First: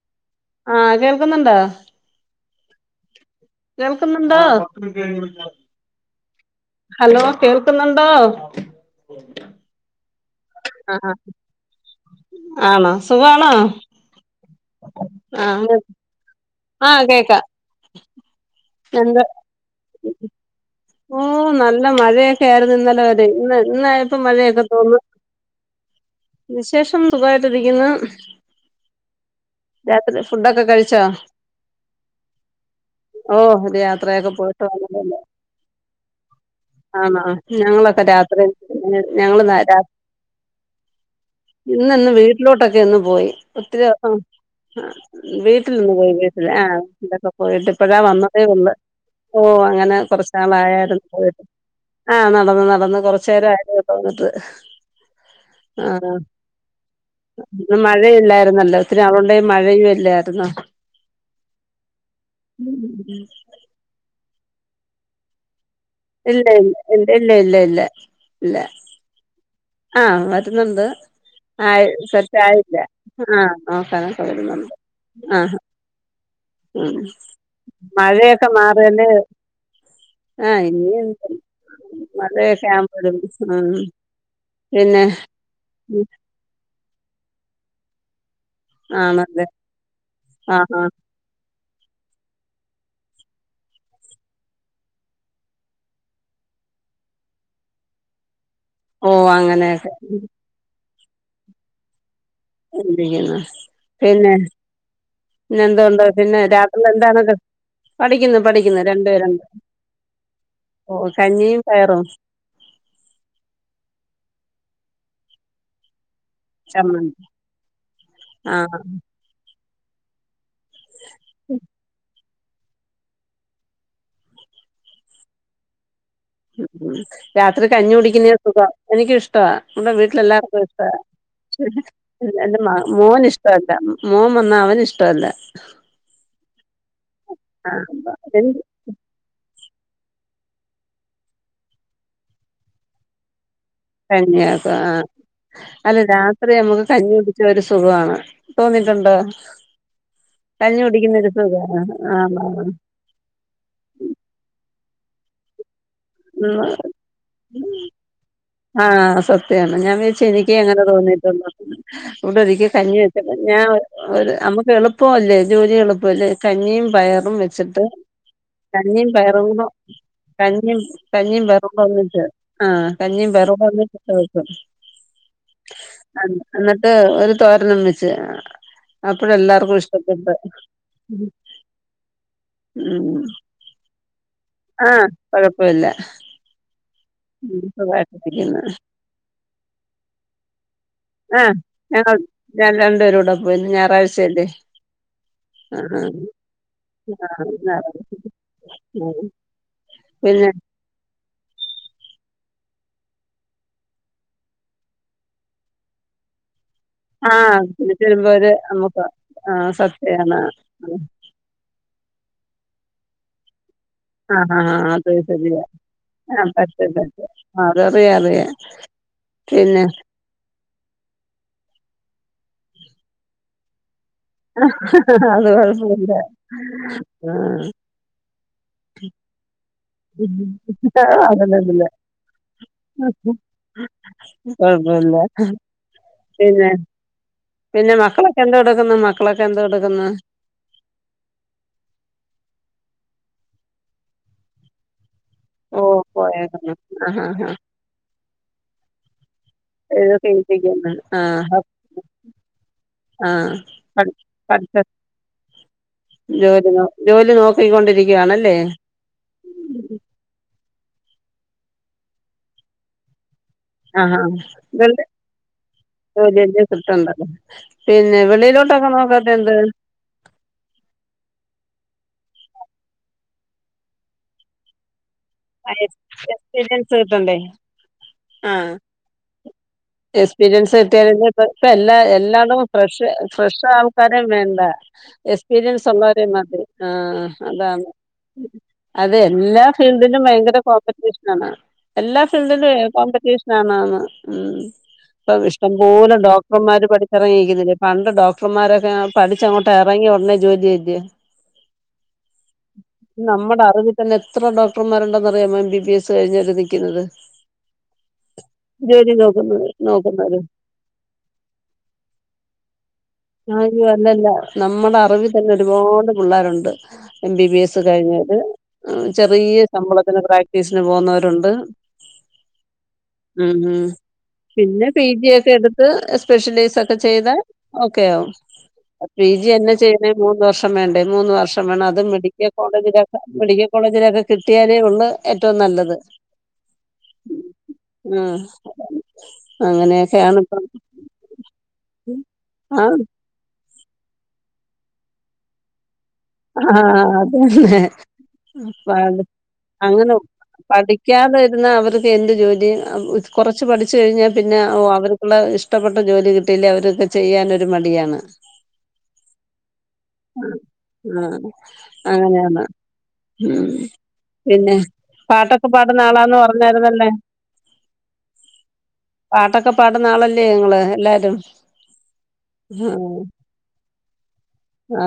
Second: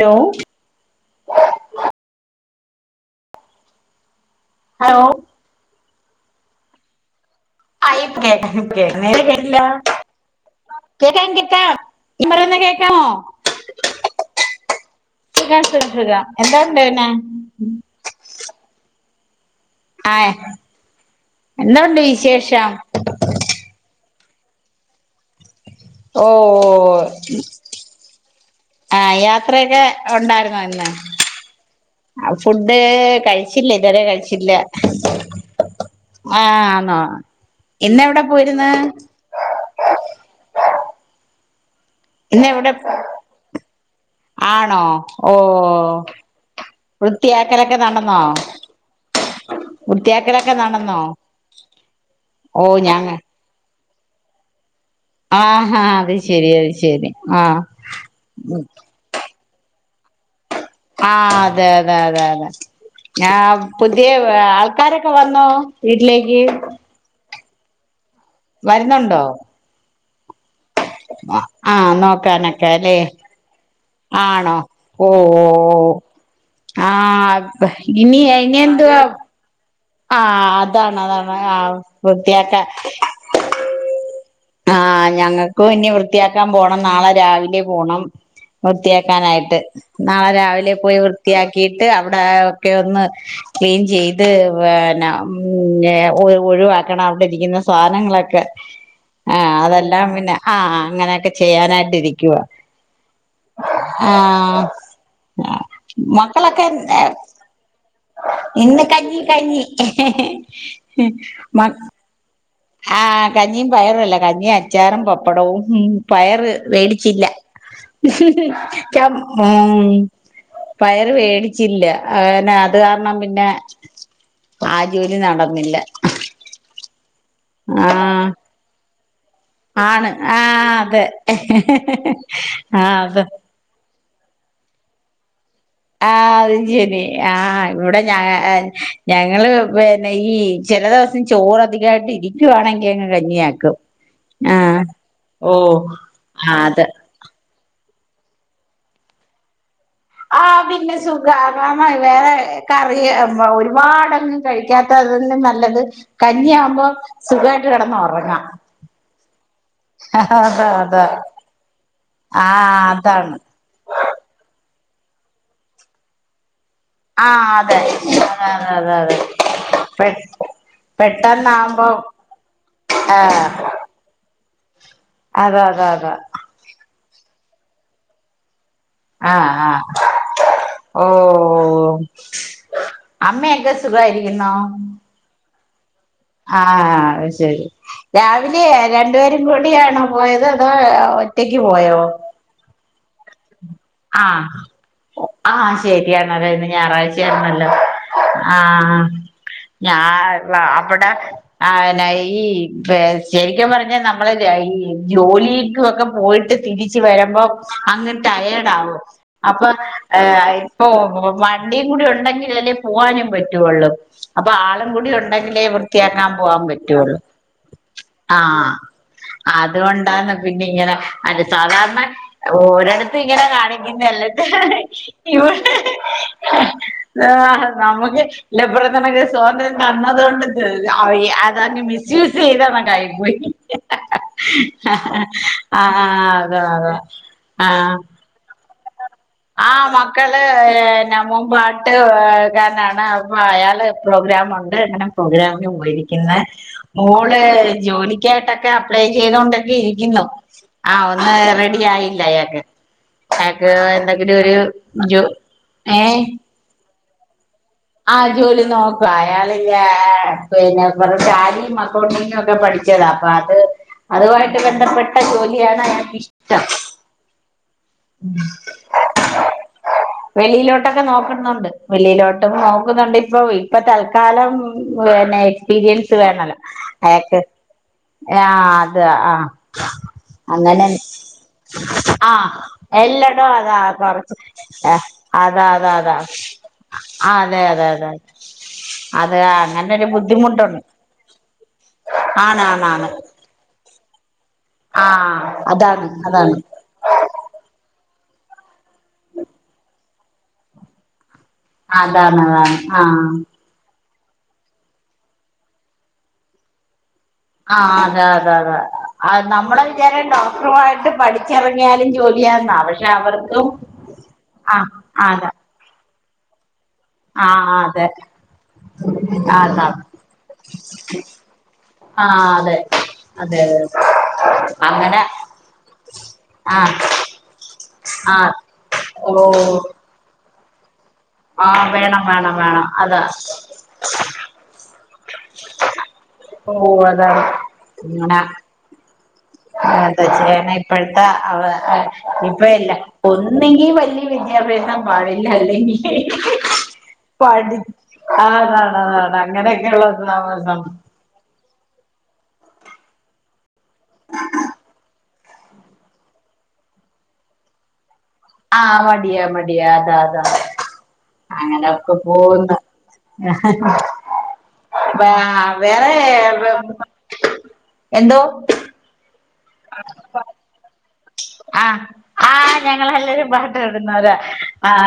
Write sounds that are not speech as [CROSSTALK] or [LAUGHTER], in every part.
Hello ആഹ് കേൾക്കുന്നുണ്ടോ? കേൾക്ക്ന്നുണ്ടോ ഹലോ ഹലോ കേൾ അയ് കേതനും കേക്ക്ന്നേരെ കേട്ട്ട്ടില്ലാ ആഹ് കേക്കം കേക്കാം ഞാൻ പറയുന്ന ആണോ സുഖാണോ? വേം ആഹ് ഷർട്ട്ടാ ആഹ് കേക്ക പിന്നെന്ത് ആ ഓ ന്നല്ല എന്തുണ്ട് മഴയൊക്കെ വിശേഷം ആയിരുന്നു ഇന്നല വരെ ഇന്ന് ഇന്നായം പ്പം മഴയൊക്കെ തോന്ന് ഓ വിശേഷം സുഖായിട്ട് ഇരിക്കുന്ന് ആഹ് യാത്രയൊക്കെ ഒണ്ടായിര്ന്നോ ഫുഡൊക്കെ ഇന്ന് കഴിച്ചോ അത് ഫുഡ്ഡ് ഓ കഴിച്ചില്ല ഒരു ഇതരെ യാത്രയൊക്കെ കഴിച്ചില്ല പോയിട്ട് ആമ് ആന്നോ ഞങ്ങളൊക്കെ രാത്രി ങ്ങന്നെ ഞങ്ങള്ന്ന രാ ഇന്നെന്ന് ഇന്നെവിടെ വീട്ടിലോട്ടൊക്കെ ഒന്ന് പോയി ഒത്തിരി ഒസം ആണോ ആഹ് ഓ വീട്ടിലിന്ന് പോയി വെഫ്ലേ ആഹ് ഇടക്ക പോയിട്ട് വൃത്തിയാക്കലൊക്കെ ഇപ്പഴാ നടന്നോ വന്നതേ ഒള്ള ഓ അങ്ങനെ കൊറച്ച് വൃത്തിയാക്കലൊക്കെ നടന്നോ നാള്ആയായിരുന്നു പോയിട്ട് ആഹ് ന്നടന്ന് ഓ ന്നടന്ന് ഞങ്ങ കൊറച്ചേരം ആയതേഒള്ളൂ വന്ന്ട്ട് ആഹാ ആണോ അത് ശരി അത് ശരി ആഹ് ഇന്ന് മഴയില്ലായിരുന്നല്ലോ പ് രാവിലേ മഴയും എല്ലാര്ന്നോ ആഹ് അതെ അതെ അതെ അതെ ഞാം പുതിയ വേ ആൾക്കാരൊക്കെ വന്നോ? വീട്ടിലേക്ക് ഇല്ല ഇല്ല എല്ല എല്ല എല്ല വര്ന്നുണ്ടോ? ആഹ് വരുന്ന്ണ്ട് ആയ് ആഹ് നോക്കാനൊക്കെ സെറ്റായില്ല അല്ലേ ആഹ് ന്നോക്കാനൊക്ക ആണോ വരുന്നുണ്ട് ഓ ഓ ആഹ് ഓ മ് ആഹ് ഇനി മഴയൊക്കെ ഇനി എന്തുവാ മാറിയല് ആഹ് ഇന്ന് അതാണ് അതാണ് വന്ന്ട്ടൊള്ളൂ ആഹ് വൃത്തിയാക്ക മഴയൊക്കെ ആഉമ്പം രണ്ടീസം നിന്ന് ആഹ് ഞങ്ങക്കും ഇനി വൃത്തിയാക്കാം പോണം ന്നാള രാവിലേ പോണം ആണല്ലേ വൃത്തിയാക്കാനായിട്ട് ന്നാളെ ആഹ് രാവിലേ ആഹ് പോയി വൃത്തിയാക്കിട്ട് അവിടേ ഒക്കേ ഒന്ന് ക്ലീൻ ചെയ്ത് വേണം മുന്നേ ഒഴ് ഒഴിവാക്കണം അവിടെ ഇരിക്കുന്ന സാനങ്ങളൊക്കെ ഓ അങ്ങ അതെല്ലാം പിന്നെ ആഹ് അങ്ങനെക്കെ ചെയ്യാനായിട്ട് ഇരിക്കുവാ എന്തെയ്യുന്നു പിന്നേ പിന്നെ എന്തുണ്ട് പിന്നെ മക്കളൊക്കെ രാത്രിൽ എന്താണത് പഠിക്കുന്നു പഠിക്കുന്നു ഇന്ന് രണ്ട് കഞ്ഞി പേരൊണ്ട് കഞ്ഞി ഓ കഞ്ഞിയും മ പയറും ആഹ് കഞ്ഞിയും പയറുല്ല കഞ്ഞിയും അച്ചാറും പപ്പടവും മീൻ പയറ് ചമ്മന്തി വേടിച്ചില്ല ആഹ് ക്കം മോം പയറ് വേടിച്ചില്ല അതന്നെ അത് കാരണം പിന്നെ ആ ജോലി നടന്നില്ല ഉം രാത്രി കഞ്ഞി ആഹ് കുടിക്കുന്നെയ സുഖം എനിക്ക് ഇഷ്ടാ ഇവ്ടെ ആണ് വീട്ടിലെല്ലാർക്കും ആഹ് ഇഷ്ടാ അതെ എന്റെ മ ആഹ് അതെ മോനിഷ് ഇഷ്ടല്ല മോം വന്നാ അവന് ഇഷ്ടല്ല ആഹ് അത് ശെരി ആഹ് ഇവിടെ ഞാ ആ ഞങ്ങള് പിന്നെ ഈ ചെല ദിവസം ചോറ് അധികായിട്ട് ഇരിക്കുവാണെങ്കി അങ്ങ് കഞ്ഞിയാക്കും കഞ്ഞിയാക്കും ആഹ് ആ ഓഹ് അല്ല രാത്രി ആഹ് അത് നമുക്ക് കഞിയുടി ഒര് സുഖാണ് തോന്നീട്ടുണ്ടോ ആഹ് പിന്നെ സുഖാ കാമ സുഖവാണ് വേ ആന്ന് ആന്ന് കറ് റി ഒരുപാടങ്ങ് കഴിക്കാത്തതിനും ന്നല്ലത് ഉം കഞ്ഞിയാംമ്പം സുഖയിട്ട് കിടന്നൊറങ്ങാം ആ സത്യാണ് ഞാൻവിചാരിച്ചു എനിക്കേങ്ങനെ അതെ തോന്നീട്ടൊള്ളു ഇവിടെ ഒരിക്കേ ആഹ് കഞ്ഞി വെച്ച അതാണ് ഞാ ഒരു നമുക്ക് എളുപ്പാവല്ലേ ജോലി എളുപ്പല്ലേ കഞ്ഞിയും പയറും ആഹ് അതെ വെച്ചിട്ട് അതെ അതെ അതെ കഞ്ഞിയും അതെ പയറും പെ കഞ്ഞിയും കഞ്ഞിയും പയറും പെട്ടെന്നാവുമ്പോ വന്നിട്ട് ആ കഞ്ഞിയും പയറും ഒന്നിച്ചു ഇട്ട് വെക്കും അതാ അതാ അതാ എന്നിട്ട് ഒരു തോരനും വെച്ച് ആഹ് അപ്പഴെല്ലാർക്കും ആഹ് ഇഷ്ടപ്പെട്ട് ഓ ഉം അമ്മേക്ക സുഖായിരിക്കുന്നോ കൊഴപ്പില്ല ആ അത് ശരി രാവിലെ രണ്ടുപേരും കൂടിയാണോ പോയത് അതോ ആഹ് ഒറ്റക്ക് പോയോ ഞങ്ങൾ ഞാൻ രണ്ടുപേരൂടെ പോയി ഇന്ന് ഞായറാഴ്ച്ച അല്ലേ ആ ശരിയാണല്ലോ ഇന്ന് ഞായറാഴ്ച ആഹ് ആണല്ലോ ഞായറാഴ്ച ആഹ് ഞാ പിന്നെ ന്നാ അവിടെ ആ പിന്നെ ഈ ശരിക്കും പറഞ്ഞാ നമ്മൾ ഈ ജോലിക്കൊക്കെ പോയിട്ട് തിരിച്ച വരുമ്പോ ആഹ് പിന്നെ അങ്ങ് ചെല്ലുമ്പോര് ടയേർഡ് ആവും നമുക്ക് അപ്പൊ ആഹ് സദ്യയാണ് ഏഹ് ഇപ്പോ വ വണ്ടിയും കൂടി ഉണ്ടെങ്കിലലേ പോവാനും പറ്റുള്ളൂ ആഹ് അപ്പൊ ആളും ആഹ് കൂടി അത് ഉണ്ടെങ്കിലേ ശരിയാ വൃത്തിയാക്കാൻ ആഹ് പോവാൻ പറ്റും പറ്റുള്ളു പറ്റും അതറിയാ ആ അറിയാ പിന്നെ അതുകൊണ്ടാണ് പിന്നെ ഇങ്ങനെ അല്ല സാധാരണ ഒരിടത്തും ഇങ്ങനെ കാണിക്കുന്നല്ല അത് ഇവിടെ കൊഴപ്പല്ല ആഹ് നമുക്ക് [UNINTELLIGIBLE] കന്നതൊണ്ട് ത ആഹ് അതങ്ങ് അതല്ലതില്ല മിസ്യൂസ് ചെയ്തന്നങ്ങായി പോയി കൊഴപ്പല്ല ആഹ് ആഹ് അതാ പിന്നെ അതാ പിന്നെ ആഹ് മക്കളൊക്കെ എന്ത് എടുക്കുന്നു മക്കളൊക്കെ എന്ത് എടുക്കുന്നു നമം പാട്ട് കാരാണ് അപ്പൊ അയാൾ പ്രോഗ്രാംണ്ട് അങ്ങനെ പ്രോഗ്രാം ഓ പോയിരിക്കുന്നു പോയേക്കുന്നു ആഹ് മോൾ ആഹ് ആഹ് ജോലിക്കായിട്ടക്കെ അപ്ലൈ ചെയ്തോണ്ട് എഴുതൊക്കെ ഇരിപ്പിക്കുന്നു ഒന്ന് ആഹ് റെഡി ആയില്ല അയാൾക് ആഹ് അയാൾക് പഠി പഠിത്ത ഒരു ഏഹ് ജോലി നോ ജോലി നോക്ക് ആഹ് ജോലി നോക്ക അയാളില്ല പിന്നെ കുറെ റ്റാലിയും അക്കൗണ്ടിങ്ങും ഒക്കെ പഠിച്ചതാ അപ്പൊ അത് ആഹ് ആഹ് അതുമായിട്ട് ബന്ധപ്പെട്ട ജോലിയാണ് അയാക് ഇഷ്ട്ടം ണ്ടല്ല പിന്നെ വെളിയിലോട്ടൊക്കെ നോക്കാത്ത എന്ത് വെളിയിലോട്ടൊക്കെ നോക്കുന്നുണ്ട് വെളിയിലോട്ടും നോക്കുന്നുണ്ട് ഇപ്പൊ ഇപ്പൊ തൽക്കാലം പിന്നെ എക്സ്പീരിയൻസ് വേണല്ലോ എക്സ്പീരിയൻസ് അയാക്ക് കിട്ടണ്ടേ ആഹ് അത് ആഹ് എക്സ്പീരിയൻസ് അങ്ങനെ കിട്ടിയാലല്ലേ ഇപ്പ ഇപ്പ എല്ലാ അഹ് എല്ലായിടവും ഫ്രഷ് എല്ലടും ഫ്രഷ് അതാ ആൾക്കാരെ കൊറച്ച് വേണ്ട അതാ എക്സ്പീരിയൻസ് അതാ അതാ ഉള്ളവരെ അതെ അതെ അതെ അതെ അത് എല്ലാ അങ്ങനെ ഫീൾഡി ഒരു ലും ഭയങ്കര ബുദ്ധിമുട്ടുണ്ട് കോമ്പറ്റീഷൻ ആണ് എല്ലാ ഫീൽഡിലും ആണാണാണ് കോമ്പറ്റീഷൻ ആണന്ന് ഉം ആ ഇപ്പം അതാണ് ഇഷ്ടംപലെ അതാണ് ഡോക്ടർമാര് പഠിക്ക ഇറങ്ങിയിരിക്കുന്നില്ലേ പണ്ട് ഡോക്ടർമാരൊക്കെ പഠിച്ച അങ്ങോട്ട് ഇറങ്ങി ഉടനെ ജോയിൻ ചെയ്യില്ലേ അതാണ് അതാണ് ആ നമ്മുടേ അറിവ്താന്നെ എത്ര ഡോക് ഡക്ടർമാണ്ടെന്നറിയാോ എം ബി ബി എസ് കഴിഞ്ഞ് നിക്കുന്നത് ആഹ് അതെ അതെ അതെ അ നോക്കുന്നത് നമ്മളെ വിചാരം നോക്കുന്നവര് ഡോക്ടറുമായിട്ട് പഠിച്ചിറങ്ങിയാലും ജോലിയാന്ന പക്ഷെ അവർക്കും കൊല്ലഅല്ലല്ല ആ നമ്മുടെ അറിവിൽ അത തന്നെ ഒരുപാട് പിള്ളേരുണ്ട് എം ആ ബി ബി എസ് അതെ കഴിഞ്ഞവര് ചെറിയ അത ശമ്പളത്തിന് പ്രാക്ടീസിന് പോകുന്നവരുണ്ട് ആഹ് അതെ ഉം അതെ ഉം പിന്നെ പീ അങ്ങനെ ജി ഒക്കെ എടുത്ത് സ്പെഷ്യലൈസ് ആ ഒക്കെ ചെയ്താൽ ഓക്കെയോ ആ പി ഓ ജി എന്നെ ചെയ്യണേ മൂന്ന് വർഷം വേണ്ടേ മൂന്ന് വ ർഷം ആ വേണം അത് മെഡിക്കൽ വേണം വേണം കോളേജിലൊക്കെ അതാ മെഡിക്കൽ കോളേജിലൊക്കെ കിട്ടിയാലേ ഉള്ള് ഏറ്റവും നല്ലത് ഓ അതാണ് ഉം അങ്ങനെ താ അങ്ങനെയൊക്കെയാണ് ഇപ്പം ചെയ്യന ഇപ്പഴത്തെ ഇപ്പ ആ ഇല്ല ഒന്നെങ്കി വലിയ വിദ്യാഭ്യാസം പാടില്ല അല്ലെങ്കി ആഹ് പഠി അതന്നെ അതാണ് അതാണ് അങ്ങനെയൊക്കെയുള്ള അങ്ങനെ പഠി ക്കാതിരുന്ന അവർക്ക് എന്ത്‌ ജോലിയും കുറച്ച് പഠിച്ചു കഴിഞ്ഞാൽ പിന്നെഓ അവർ ഇഷ്ടപ്പെട്ട ജോലി കിട്ടീല്ലേ അവരൊക്കെ ചെയ്യാനൊരു മടിയാണ് ആഹ് മടിയാ മടിയാ അതാ അതാ ആഹ് അങ്ങനെയൊക്കെ അങ്ങനെയാണ് പോകുന്ന ഞാൻ ഉം പിന്നെ വേ പാട്ടൊക്കെ പാടുന്ന വേറെ ആളാന്ന് പറഞ്ഞായിരുന്നല്ലേ എന്തോ പാട്ടൊക്കെ പാടുന്ന ആളല്ലേ ങ്ങള് എല്ലാരും ആഹ് ആഹ് ഞങ്ങളെല്ലരും പാട്ട് പാടുന്നവരാ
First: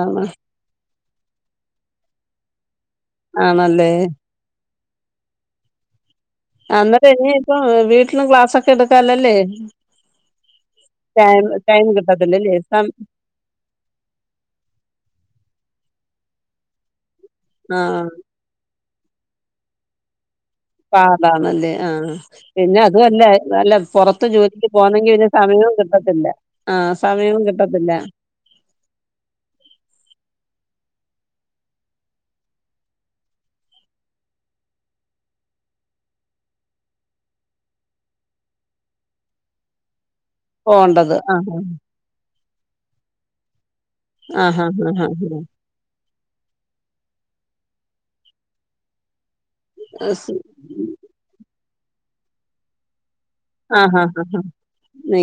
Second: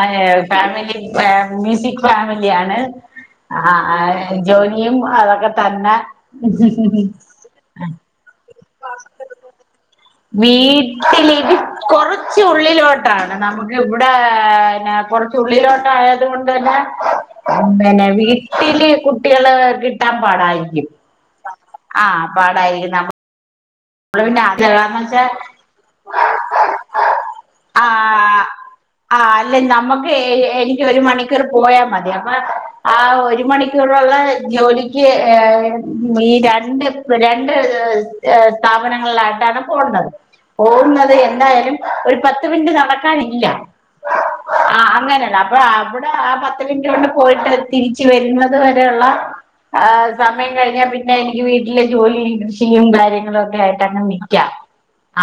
ആണ് ഫാമിലി ഫാമിലി ഫാമിലിയാണ് ആണല്ലേ ആഹ് എഹ് ജോലിയും അതൊക്കെ തന്നെ അന്നേട്ട് ഇഞിപ്പോ വീട്ടിലും ക്ലാസ്സൊ വീട്ടില് ടൈം ഇത് ടൈം കൊറച്ച് കിട്ടത്തില്ലല്ലേ സം ഉള്ളിലോട്ടാ നമുക്ക്ബ്ടെന്നെ കൊറച്ച് ഉള്ളിലോട്ടായത് കൊണ്ട് തന്നെ ആഹ് പെന്നെ വീട്ടില് കുട്ടികള് കിട്ടാപാടാ പാടാണല്ലേ ആഹ് പിന്നെ നമ്മ അതൊല്ല നല്ല പൊറ നമ്മള് ത്ത് പിന്നെ അത് ജോലിക്ക് കാരണംന്ന് പോന്നെങ്കി പിന്നെ വെച്ചാ സമയും കിട്ടത്തില്ല ആഹ് സമയവും കിട്ടത്തില്ല ആഹ് ആഹ് അല്ല നമ്മക്കേ എനിക്കൊരു മണിക്കർ പോയാമതി അമ്മാ ആഹ് ഒരു മണി ക്യുള്ളള്ളേ ജോലിക്ക് ഏഹ് മീ രണ്ട്പെ രണ്ട് സ്ഥാപനങ്ങൾലായ്ട്ടാണ് പോണ്ടത് പോവുന്നത് പോണ്ടത് ആഹ് എന്തായാലും ഒരു പത്ത് ത്ത്മിൻറ്റ് നടക്കാനില്ല ആഹ് അങ്ങനെല്ല അപ്പളാ അവ് ആഹ് പത്ത് മിൻറ്റ് കൊണ്ട് പോയിട്ട് തിരിച്ച് വരുന്നത് വരെള്ള ആഹ് സമയം കഴിഞ്ഞാപിന്നെ എനിക്ക് വീട്ടിലെ ജോലി ചിയ്യും കാര്യങ്ങളൊ ആഹ് ആഹ് ആഹ് ക്കെയായിട്ടങ്ങനെ ആഹ് ആഹ് നിക്ക്യാ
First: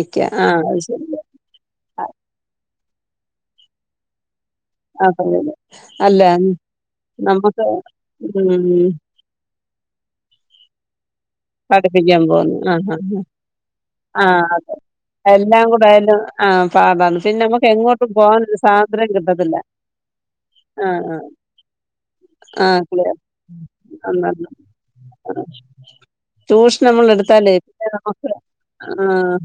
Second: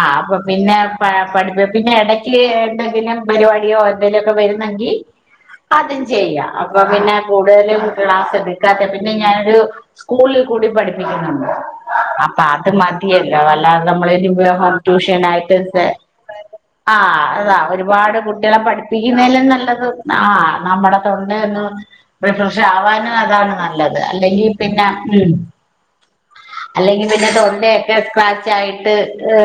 ആഹ് അപ്പൊ പിന്നെ അത് പ ശരി ആഹ് പഠിപ്പ് പിന്നെ എടയ്ക്ക്ണ്ട് പിന്നെ പരിവാടിയോ എന്തെങ്കിലൊക്കെ വരുന്നങ്കി അതല്ല അല്ല അതുൻചെയ്യാ അപ്പൊ പിന്നെ നമുക്ക് കൂട്തലും ക്ലാസ് ഉം ട്ക്കാത്ത പിന്നെ ഞാനൊരു സ്കൂളിൽ കൂടിം പഠിപ്പിക്കുന്നുണ്ട് പഠിപ്പിക്കാൻ അപ്പാ പോന്നു അത് മ ആഹ് ത്തിയല്ലാ ആഹ് അല്ലാതമ്മളന്യുബയോഗം ട്യൂഷനായിട്ട് എല്ലാം കൂടെ ആയാലും ആഹ് പാടാണ് സെആഹ് പിന്നെ അതാ നമുക്ക് ഒര്പാട് എങ്ങോട്ടും പോകാനൊരു ട്ടെകുട്ട്യേളെ സ്വാതന്ത്ര്യം പഠിപ്പിക്യുന്നേലും കിട്ടത്തില്ല നല്ലത് ആഹ് നമ്മടെ ആഹ് തൊണ്ടെന്നു റിഫ്രഷ് ആഹ് ക്ലിയർ ആവാനതാണ് നല്ലത് അല്ലെങ്കി പിന്നെ ഉം ട്യൂഷൻ എല്ലെങ്കിൽ നമ്മൾ പിന്നെ എടുത്താലേ തൊണ്ടേ പിന്നെ നമുക്ക് ക്രാച്ചായിട്ട് ആഹ്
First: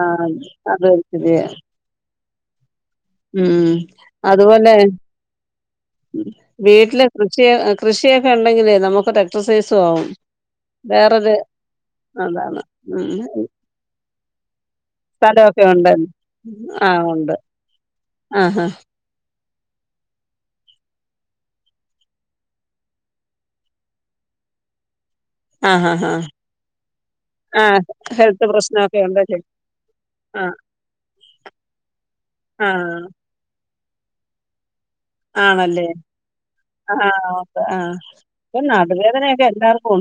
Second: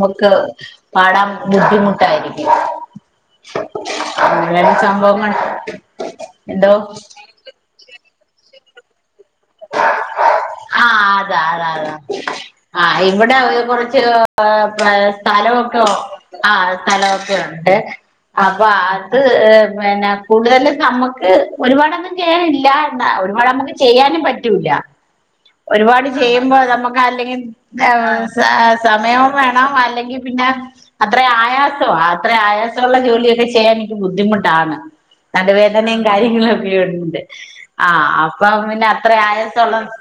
മുക്ക് അത് പാടാം ശരിയാ ദ്ധിമുട്ടായിരിക്യും ഉം അത്പോലെ സംഭവങ്ങൾ ഉം എന്തോ വീട്ട്ല് പക്ഷേ കൃഷിയൊക്കെണ്ടങ്കില് നമുക്ക് ട്ടെ ട്രസൈസോവും ആഹ് വേറൊര് അതാ അതാണ് ഉം ന്നെ കൊറച്ചേരോ പാം ഏഹ് സ്ഥലോക്കെ ഉണ്ട് ഒഹ് ആഹ് സ്ഥലോക്കെ ഉണ്ട് അപ്പൊ ആഹാ ആഹ് ത് പിന്നെ കൂട്തൽ നമുക്ക് ഒരുപാടന്നും ചെയ്യാനില്ലാ എന്ന ഒരുപാട് അമക്ക് ചെയ്യാനും പ റ്റൂല ആഹാ ഒരുപാട് ഹാ ഹാ ചെയ്യുമ്പോ നമുക്ക് അല്ലെങ്കിൽ ആ ദേവ് സെ ഹെൽത്ത് പ്രശ്നമൊക്കെ ഉണ്ട് സമയം വേണം അല്ലെങ്കി ആ പിന്നെ അത്ര ആയാസോ അത്രേ ആ ആയാസുള്ള ജോലിയൊക്കെ ചെയ്യാൻനിക്ക് ബുദ്ധിമുട്ടാണ് ആണല്ലേ നടുവേദനിം ആ കാര്യങ്ങളുഒക്കെയുണ്ട് ഓക്കെ ആ ആഹ് അപ്പൊ ഇപ്പൊ പിന്നെ ത്രേ നടുവേദനയൊക്കെ ആയാസുള്ള എല്ലാർക്കും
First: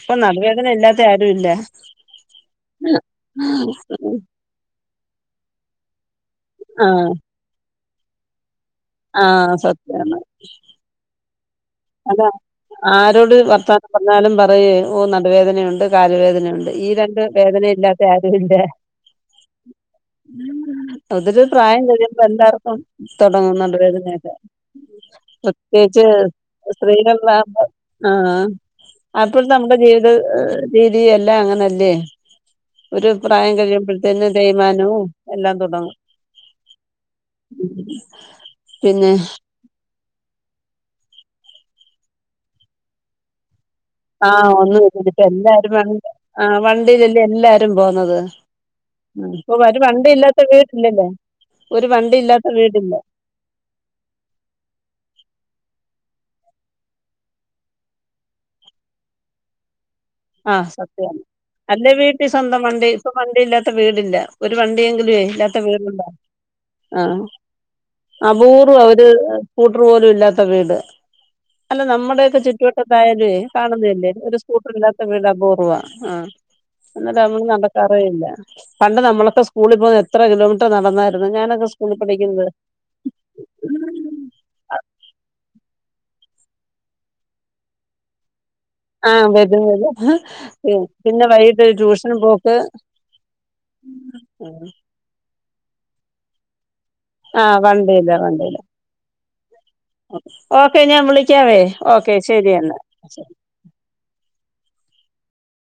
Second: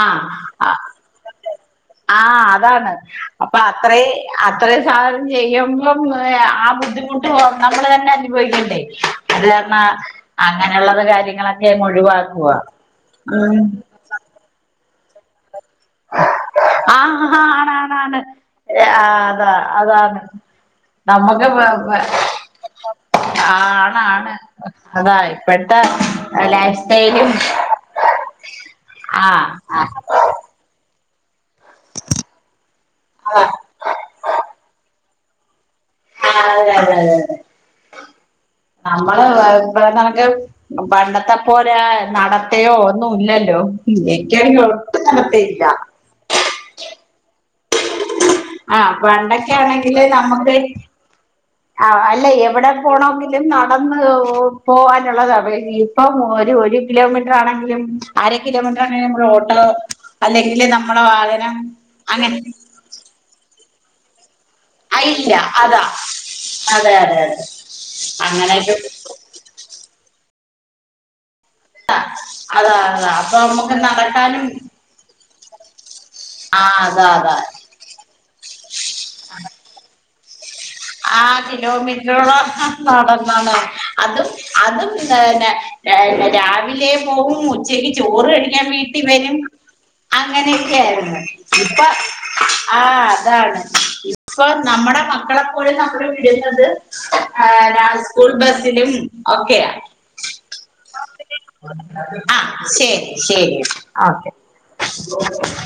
ആഹ് ത്തെ ആരുല്ലേ ആഹ് അതാണ് അപ്പ അത്രേ അത്രേം സാധനം ചെയ്യുമ്പം ഉം ആഹ് ആ ബുദ്ധിമുട്ട് ഓഹ് നമ്മള് തന്നെ അനുഭവിക്കണ്ടേ ആ അത്കാര്ണാ സത്യാണ് അങ്ങനെള്ളൊര് കാര്യങ്ങളക്കെ മൊഴിവാക്കുവാ ഉം പർഞ്ഞാലും പറയേ ഓഹ് നടുവേദനയുണ്ട് കാല് വേദനയുണ്ട് ഈ രണ്ട് ആഹ് ആഹ് വേദന ഇല്ലാത്ത ആണാണാണ് ആരുംല്ലേ ആഹ് അതാ അതാണ് ട്ടൊതൊരു നമ്മുക്ക് പ്രായം കഴിയുമ്പ എന്താർക്കും തൊടങ്ങുന്നുണ്ട് വേദനയൊക്കെ ആണാണ് അതാ ഇപ്പഴത്തെ പ്രത്യേച്ച് ലൈഫ് സ്റ്റൈലും സ്ത്രീകൾലാമ്പോ ആഹ് ആഹ് ആഹ് അപ്പൾത്തെ അമ്മ്ടെ ജീവിത രീതി എല്ലാ അങ്ങനല്ലേ ഒരു പ്രായം കഴിയുമ്പൾ പിന്നെ തേമാനവും എല്ലാം തൊടങ്ങും ആഹ് അതെ അതെ അതെ അതെ പിന്നെ അമ്മളെവ [UNINTELLIGIBLE] നമക്ക് പണ്ടത്തെ പോലെ ആഹ് നടത്തേ ഒന്നും ഇല്ലല്ലോ ആഹ് എനിക്കാണെങ്കിൽ ഒന്നും ഒട്ടും [UNINTELLIGIBLE] നടത്തയില്ല എല്ലാരും വൺ ആഹ് വണ്ടീലല്ലേ എല്ലാരും പോന്നത് ആഹ്, ഇപ്പൊ ഒരു പണ്ടെക്കേണെങ്കില് വണ്ടി ഇല്ലാത്ത നമ്മക്ക് വീടില്ലല്ലേ ഒരു ആഹ് വണ്ടി അല്ല ഇല്ലാത്ത എവിടെ വീടില്ല പോണോക്ക് ലും നടന്ന് പോവാനുള്ളതാ ഇപ്പം ഒരു ഒര് കിലോമീറ്ററാണെങ്കിലും അര കിലോമീറ്ററാണെങ്കി അമ്മളെ ഓട്ടോ, അല്ലെങ്കില് ആഹ് നമ്മളെ സത്യം വാഹനം അങ്ങനെ ഇപ്പ വണ്ടി ഇല്ലാത്ത വീടില്ല. ഒരു വണ്ടിയെങ്കിലുയേ ഇല്ല ഇല്ലാത്ത അതാ വീടുണ്ടോ അതെ ആഹ് അതെ അതെ അങ്ങനെയൊക്കെ അപൂർവ ഒര് സ്കൂട്ട്ർ പോലു ഇല്ലാത്ത വീട് അല്ല നമ്മടെയൊക്കെ അതാ അതാ അപ്പൊ ചുറ്റുവട്ടത്തായാലുഏ നമുക്ക് കാണുന്നേയല്ലേ. ഒരു നടക്കാനും സ്കൂട്ട്റില്ലാത്ത വീടബൂർവാ ആഹ് ആ അതാ ഇന്നലെ അതാ അമ്മള് നട തറയില്ല. പണ്ട് നമ്മളൊക്കെ സ്കൂളി പോയത് എത്ര കിലോമീറ്റർ ആ നടന്നായിര്ന്ന് ഞാനൊക്ക സ്കൂളി പഠിക്കുന്നത് കിലോമീറ്ററോളം നടന്നാണ്. അതും അതും തന്നെ രാവിലേ പോകും ഉ ഉച്ചയ്ക്ക് ചോറ് കഴിക്കാൻ വീ ട്ടി ആഹ് വരും വരും അങ്ങനെയെക്കെ ആയിര്ന്ന്. പിന്നെ വൈകിട്ട് ഇപ്പ ട്യൂഷന് പോക്ക് ആഹ് അതാണ് ഇപ്പം നമ്മടെ മക്കളെപ്പോലും നമ്മള് വിടുന്നത് ആഹ് രാ വണ്ടിയില്ല സ്കൂൾ വണ്ടിയില്ല ബസ്സിലും ഒക്കെയാ ഓക്കെ ഞാൻ വിളിക്കാവേ ഓക്കെ ആഹ് ശരി എന്നാ ശെരി ശെരി ഓക്കെ